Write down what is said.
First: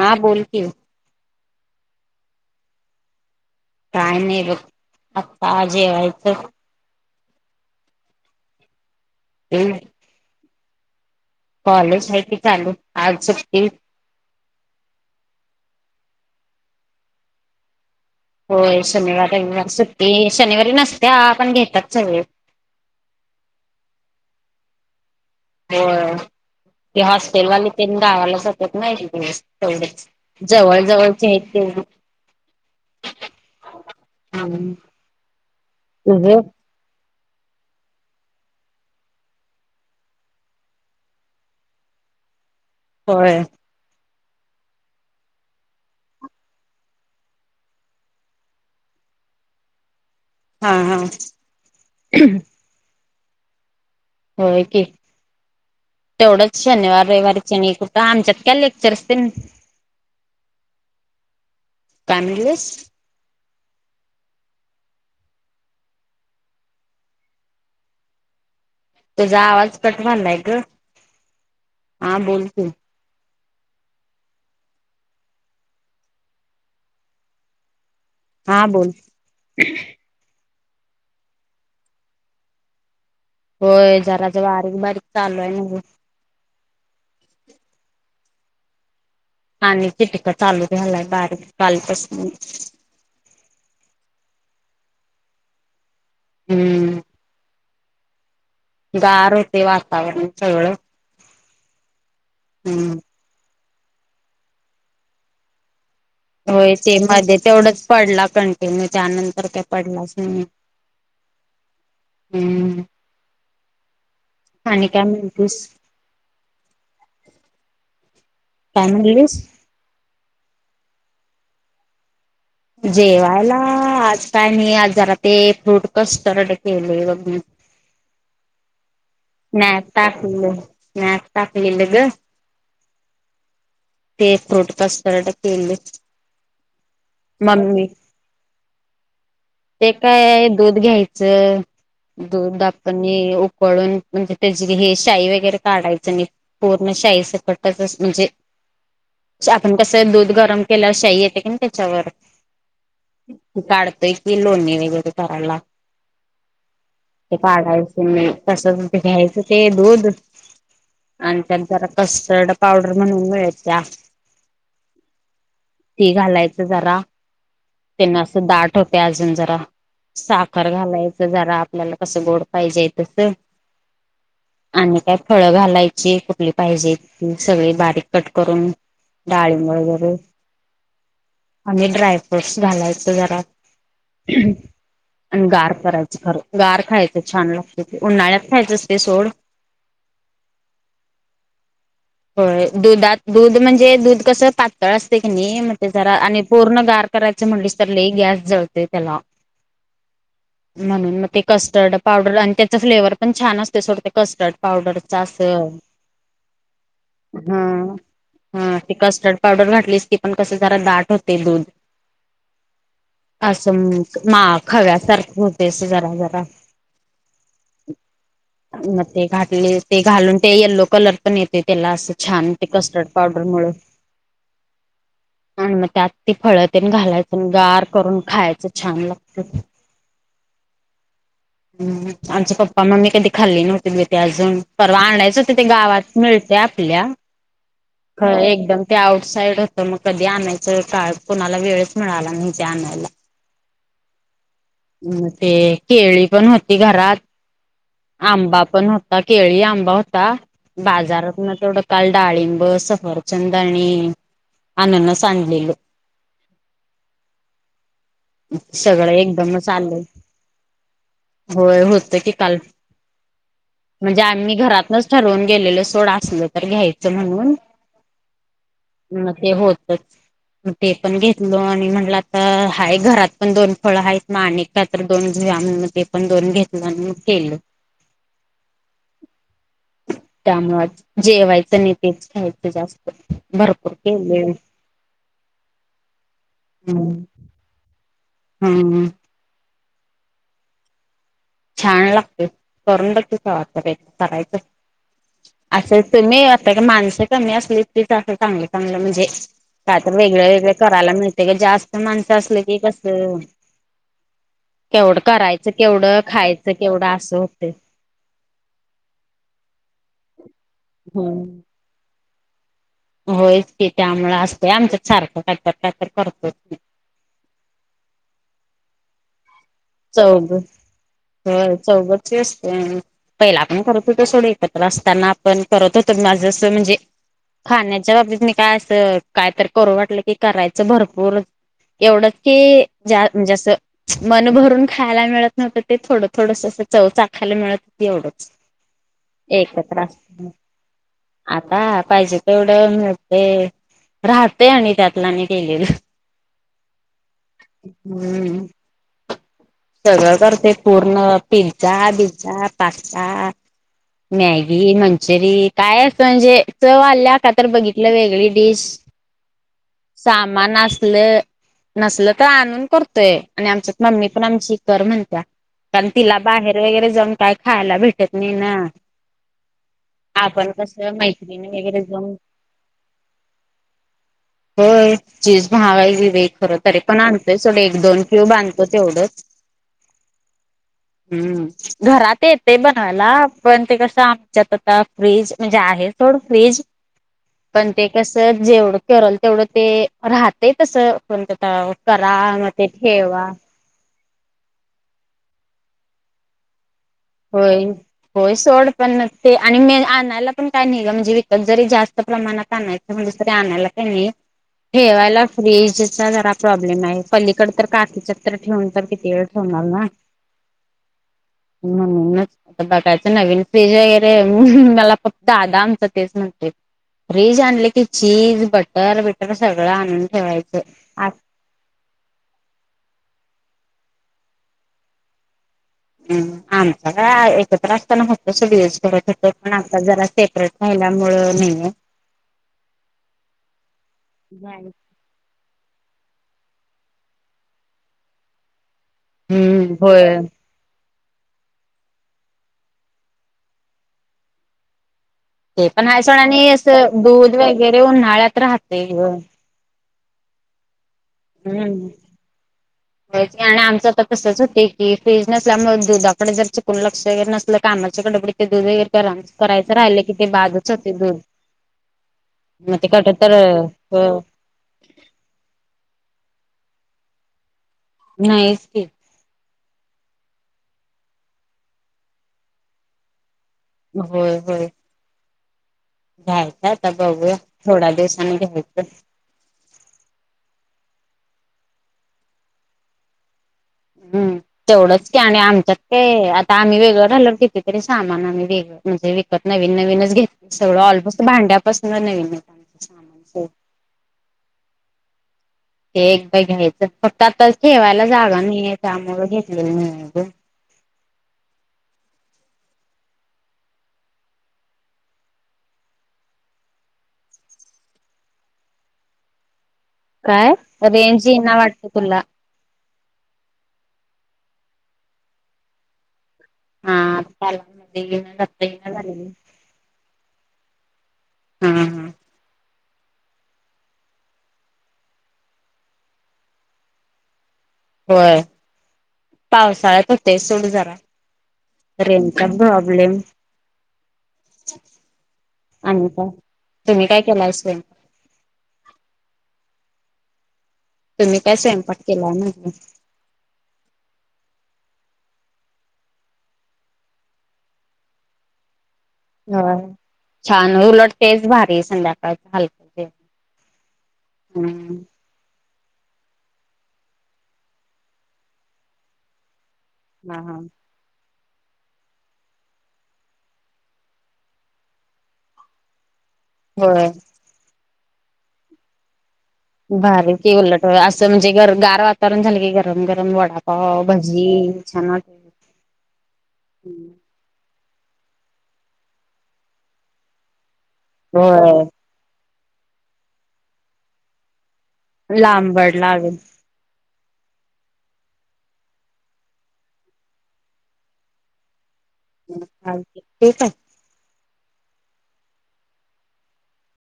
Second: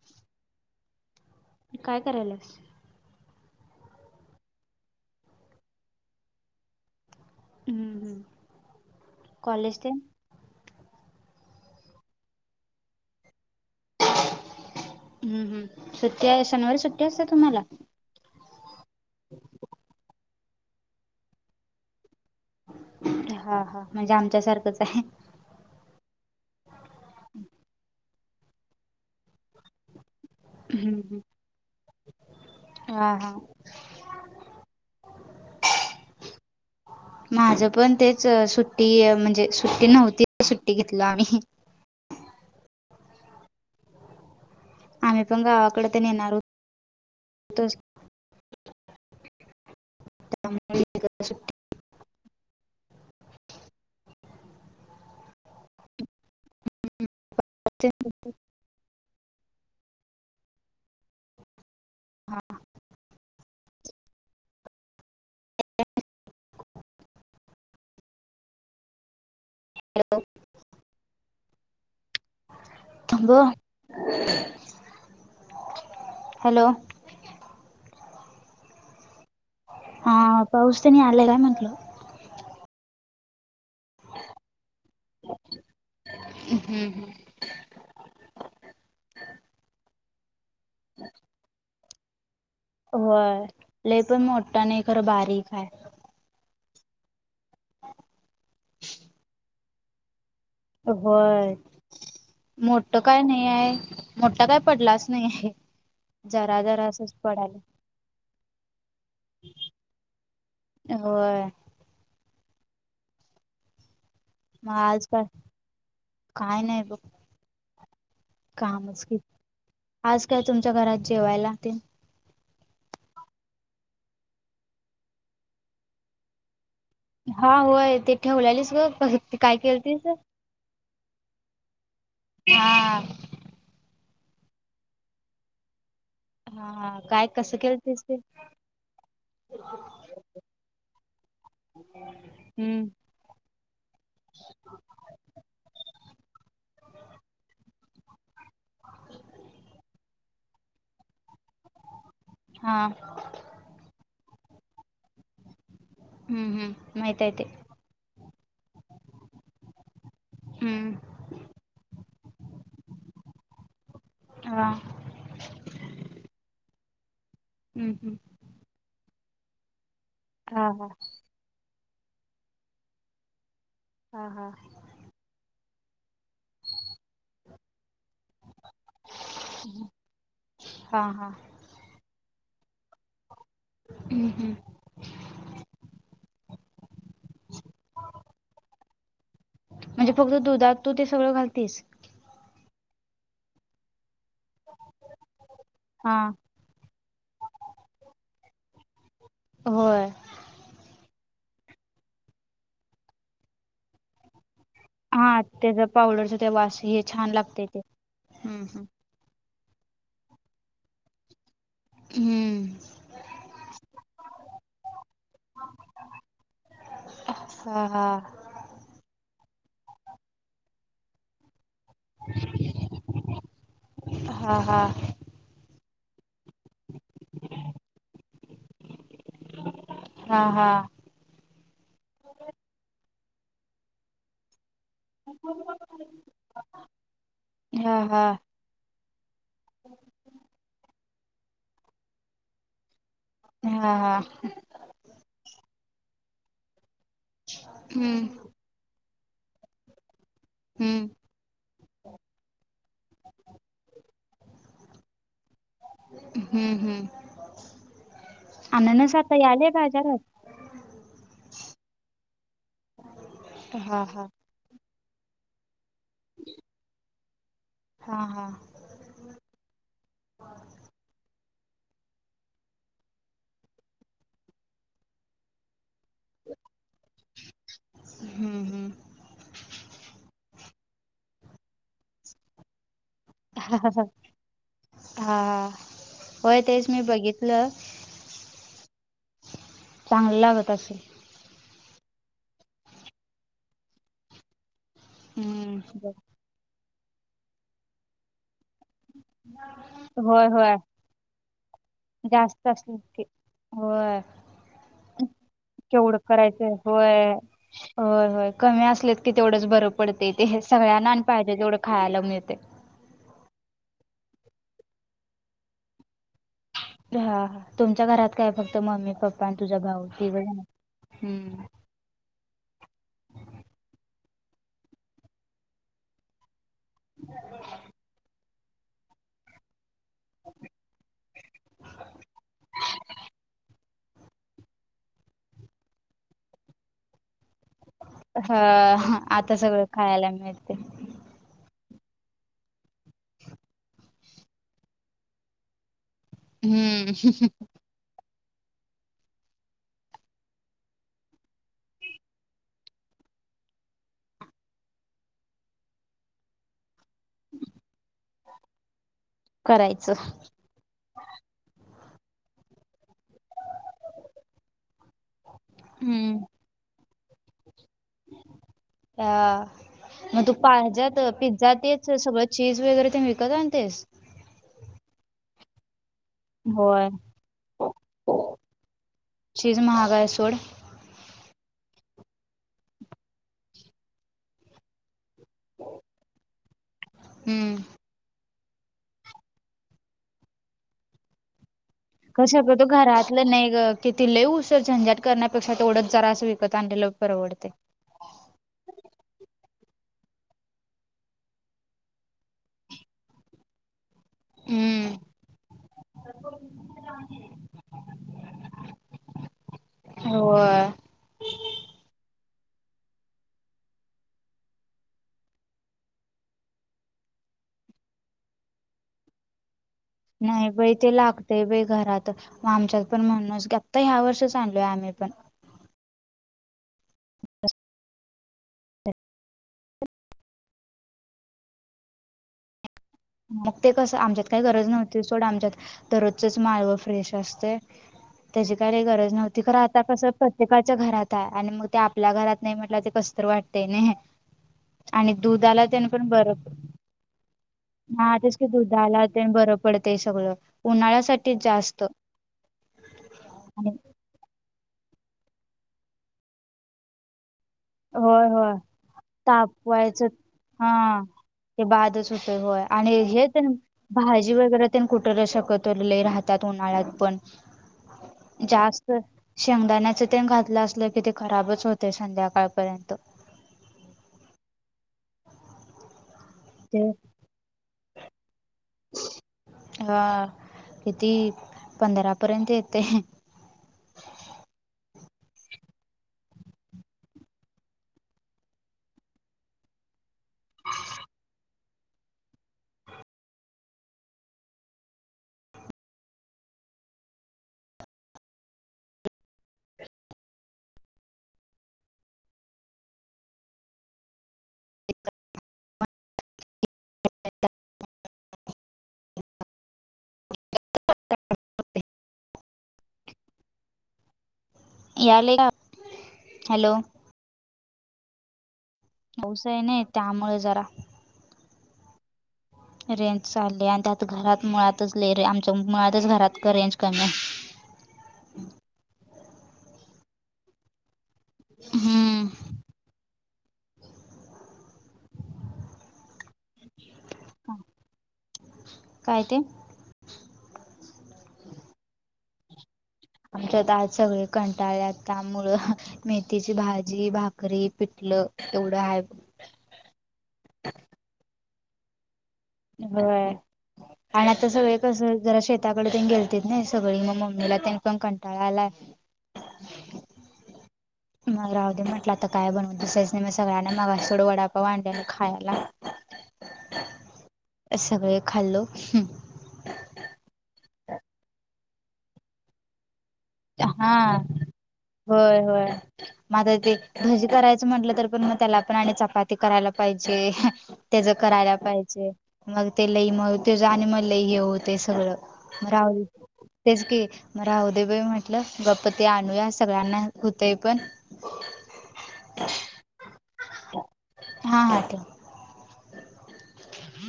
हा बोल की काय करायलास? काय नाही बघ आत्ता जेवायचं हम्म हम्म कॉलेज तेन कॉलेज हाय की चालू आज सुट्टी हम्म हम्म सुट्टी हाय शनिवारी सुट्टी असत्या तुम्हाला होय शनिवार रविवार सुट्टी शनिवारी नसत्या पण घेत्यात सगळे हा हा म्हणजे आमच्या सारखंच हाय होय ते हॉस्टेलवाले तेन गावाला जातात नाही एक दिवस तेवढच जवळ हम्म हम्म. जवळची आहेत तेवढी हा हा. हा तुझं? माझ पण तेच सुट्टी म्हणजे सुट्टी नव्हती सुट्टी घेतल्या आम्ही होय आम्हीपण गावाकडं तेन येणार हुतोच हा त्यामुळे हा इकडे सुट्टी होय की तेवढंच शनिवार रविवारी कुठं आमच्यात काय लेक्चर्स तेन काय म्हणलीस? तुझा आवाज कट हॅलो व्हालाय ग हा बोल की बोल हॅलो हा बोल हा पाऊस तेन आलाय काय म्हंटलं? होय जरा जरा बारीक बारीक चालू हाय न्हवं हम्म हम. आणि चीटकट चालू झालाय बारवी कालपासून. होय ले पण मोठा नाही खरं बारीक आहे. हम्म. गार ते वातावरण सगळं. होय हम्म मोठ काय नाही आहे, मोठा काय पडलाच नाही आहे. जरा होय ते जरासच मध्ये पडायला. तेवढंच पडला कंटिन्यू त्यानंतर काय पडलाच नाही. होय. हम्म! मग आणि काय आजकाल म्हणतीस काय नाही बघ. काय कामच की म्हणलीस आज काय तुमच्या घरात जेवायला तेन? जेवायला आज काय मी जरा ते फ्रूट कस्टर्ड केलोय बग. हा होय ते ठेवलालीस ग काय केल स्नॅप तीस. [unintelligible] [unintelligible] टाकलेलं ग! हा. ते फ्रूट कस्टर्ड केेले‌. हा हा काय कसं केलं तेस ते? ते काय आहे दूध घ्यायचं. दूध हम्म आपण हे उकळून म्हणजे त्याची हे शाई वगैरे काढायचं नाही पूर्ण शाई सकटच म्हणजे, च्याआपण कसं दूध गरम केल्यावर शाही येते की नाही त्याच्यावर. हा. काढतोय कि लोनणी वगैरे करायला. हम्म हम माहितीये ते, तसं घ्यायचं ते दूध. हम्म. आणि त्या जरा कस्टर्ड पावडर म्हणून मिळत्या. हा. ते घालायचं जरा. हम्म हम्म त्यांना असं दाट होते अजून जरा हा साखर हा घालायचं. जरा आपल्याला कसं गोड पाहिजे आहे तस. हा हा. आणि काय फळं घालायची कुठली पाहिजे त सगळी बारीक. कट करून डाळीब वगैरे, हा हा आणि ड्राय फ्रूट्स घालायच जरा. हम्म हम्म [inaudible] आणि गार करायचं खरं गार खायचं छान लागत ते उन्हाळ्यात खायचं असते ते सोड. म्हणजे फक्त दुधात तू ते सगळं घालतीस. हो दुधात दूध म्हणजे दूध कसं पातळ असते की नाही मग ते जरा हा आणि पूर्ण गार करायचं म्हणलीस तर ल गॅस जळते त्याला. होय. म्हणून मग ते कस्टर्ड पावडर आणि त्याच फ्लेवरर पण छान असते सोडते कस्टर्ड पावडर. हा त्याचा पावडरच त्या वास हे छान हा लागते ते हम्म हा हम्म ती कस्टर्ड पावडर घातलीस की पण कस जरा दाट होते दूध हम्म असं मा खव्यासारखे होतय अस जरा जरा हा हा मग ते घातले ते घालून ते यलो कलर पण येते त्याला असं छान ते कस्टर्ड पावडर मुळं हां आणि मग त्यात त फळ तेन घालायचं गार करून खायचं छान लागत [inaudible] हा हा हम् आमचे पप्पा मम्मी कधी खाल्ली नव्हती बई ते अजून परवा आणायच होते ते गावात मिळ ते आपल्या हा हा खरं एकदम ते आउट साईड होतं मग कधी आणायचं काळ कोणाला वेळच मिळाला नाही ते आणायला हा हा अ ते केळी पण होती घरात हम्म आंबा पण होता केळी आंबा होता हम्म बाजारातनं तेवढं काल, डाळिंब, सफरचंद आणि अननस आणलेलं हम्म हम्म सगळं अननस आता एकदमच यालय आलंय बाजारात होय होतं की काल हा म्हणजे हा आम्ही घरातनच ठरवून गेलेलो सोड असलं तर घ्यायचं म्हणून हा हा म ते होतच मग ते पण घेतलो आणि म्हटलं आता हाय घरात पण दोन फळं आहेत मा आणि तर दोन घेऊया म्हणलं ते पण दोन घेतलं अन मग केलं हम्म हम्म त्यामुळ जेवायचं नि तेच खायचं जास्त भरपूर केलय हा हा होय तेच मी बघितलं हम्म हम्म चांगलं लागत असल छान लागतय करून बघ की कवातर करायचं असं हम्म तर मी त्यात माणसं कमी असलीकीच असं चांगलं चांगलं म्हणजे काय तर वेगळ होय वेगळं होय करायला मिळते ग जास्त माणसं असल जास्त की असले कसं होय केवढं करायचं केवढं? खायचं करायचं केवढं होय. असं होतंय. हो होय कमी असलीत की तेवढंच बरं पडतय ते सगळ्यांना आणि पाहिजे हम्म. खायाला मिळतय होयच की त्यामुळ असतय आमच्यात सारखं कायतर कायतर करतोच मी हा तुमच्या घरात काय फक्त मम्मी, पप्पा आणि तुझा भाऊ तिघजणं चौघचं असतोय आम्ही पहिला पण करत होतो सोड एकत्र असताना आपण करत होतो माझं म्हणजे खाण्याच्या बाबतीत मी काय असं काय तर करू वाटलं की करायचं भरपूर एवढंच की ज्या म्हणजे असं मन भरून खायाला मिळत नव्हतं ते थोडं थोडस चव चाखायला मिळत एवढच ह आता सगळं एकत्र खायला असत ना मिळते आता पाहिजे तेवढं मिळतय. राहतय आणि त्यातला आणि केलेल हम्म [unintelligible] सगळं करत्यात पूर्ण पिंझा बिंझा पास्ता मॅगी मंचुरी काय अस म्हणजे चव आल्या का तर बघितलं वेगळी डिश करायचं सामान अस ल नसल तर आणून करतोय आणि आमच्यात मम्मी पण आमची कर म्हणत्या कारण तिला हम्म बाहेर वगैरे जाऊन काय खायला भेटत नय ना आ म तू आपण पा कसं ह्याज्यात मैत्रिणी पिझ्झा वगैरे तेच जाऊन सगळं चीज वगैरे तेनं विकत आणतेस. होय चीज महाग हाय वी वय खरं तरी होय पण आणतोय सोड एक दोन क्यूब आणतो तेवढं चीज महाग हाय सोड हम्म घरात येतय बनवायला पण ते कसं आमच्यात आता फ्रीज म्हणजे आहे सोड फ़्रिज हम्म पण ते कसं जेवढं करल तेवढं ते राहतय तसं कोणत [unintelligible] कशा कतो घरातलं नाई ग किति लय उशर झंझाट करण्यापेक्षा तेवढंच जरा असं विकत आणलेलं परवडते होय. होय सोड पण ते आणि मी आणायला पण काय नाय ग म्हणजे विकत जरी जास्त प्रमाणात आणाय त म्हणालीस तरी आणायला लागतंय नी हम्म ठेवायला फ्रीजचा जरा प्रॉब्लेम हाय पलीकड तर काकीच्यात तर ठेवून तर किती वेळ ठेवणार ना होय. म्हणूनच आता बघायच नवीन फ़्रिज ये रे मला फक्त आदा आमचा तेच म्हणतोय. फ्रीज आणल की चीज, बटर बिटर सगळं आणून नाय ठेवायचं बाई ते लाग तय बय घरात म आमच्यात पण म्हणूनस आता ह्या वर्षीच आणलोय आम्ही पण हम्म आमचा काय एकत्र असताना होत सगळच घरात होत पण आता जरा सेपरेट राहिल्यामुळ नाहीये. मग ते कसं आमच्यात काय गरज नव्हती. ती सोड आमच्यात दररोजचच माळव फ्रेश असतय त्याची काय न गरज नव्हती खर हम्म आता कसं होय पण त्येकाच्या घरात हाय आणि म ते आपल्या घरात नाय म्हटल्यावरती कसतर वाटतय नय. आणि दुधाला तेन पण बर पड त दूध वगैर हा तेच की दुधाला तेन बरं पडतंय सगळं उन्हाळ्यासा हम्म होयच की आणि आमचं त तसच होतय की फ्रीज नसल्यामुळे दुधाकड जर चुकून लक्ष वगैरे नसल कामाच्या होय गडबडीत ते होय दूध वगैरे गरमच करायचं राहिलं तापवायचं की ते बाद च हा होतय दूध. ते बादच होतय होय मग ते आणि कट हे तर तेनं हो भाजी वगैरे पण कुठ र शकत लय राहतात उन्हाळ्यात पण नाहीच की जास्त शेंगदाण्याच तेन घातलं असलं की ते खराबच होतय संध्याकाळपर्यंत व्हय व्हय! [inaudible] घ्यायच आता ते बघूया थोड्या दिवसांनी घ्यायच. हा किती पंधरापर्यंत येते. हम्म तेवढंच की आणि आमच्यात ते आता आम्ही वेगळं राहिलो किती तिन्ही सामान आणाय गेलं म्हणजे विकत नवीन नवीनच घेत सगळं ऑलमोस्ट भांड्यापासून नवीन अच्छा, हो! ते एकदा घ्यायचं फक्त आता ठेवायला जागा नाही आहे त्यामुळं घेतलेलं नाही गं. [inaudible] काय रेंज येईना वाटत तुला. यालय का? हॅलो! हा आता आली [unintelligible] पाऊस हाय न्हाय त्यामुळं जरा हम्म हम्म! रेंज चालले आणि त्यात घरात मुळातच लय रे आमच्या मुळातच घरात रेंज कमी आहे. व्हय पावसाळ्यात होतयच सोड जरा. हम्म रेंजचा प्रॉब्लेम. आणि काय तुम्ही काय केला असेल? काय ते? तुम्ही काय स्वयंपाक केला नाही. आमच्यात आज सगळी कंटाळल्यात त्यामुळं मेथीची भाजी भाकरी पिठलं एवढं आहे. नव्ह, छान उलट तेच भारी संध्या व्हय आणि आता सगळे हम्म कसं जरा शेताकडे तेन गेलतीत नाय सगळी मग मम्मीला तेन पण कंटाळा आलाय. हा हा! मग राहूद्या म्हटलं आता काय बनवत बसायचं न्हाय मग सगळ्यांना मवासोड वडापाव आणल्याला खायला. व्हय! सगळे खाल्लो भारी की उलट असं म्हणजे गर गार वातावरण झालं गरम गरम वाट हा होय होय म आता ते भजी करायच च म्हटलं तर पण मग त्याला पण आणि चपाती करायला पाहिजे तेझ करायला होय पाहिजे. मग ते लय मग तेझ आणि म लय हे होतय सगळं म लांबड राहीली. लागल तेच की म राहूदे बाई म्हटलं गप्प ते आणूया सगळ्यांना होतंय पण चल ठीक हाय. हा!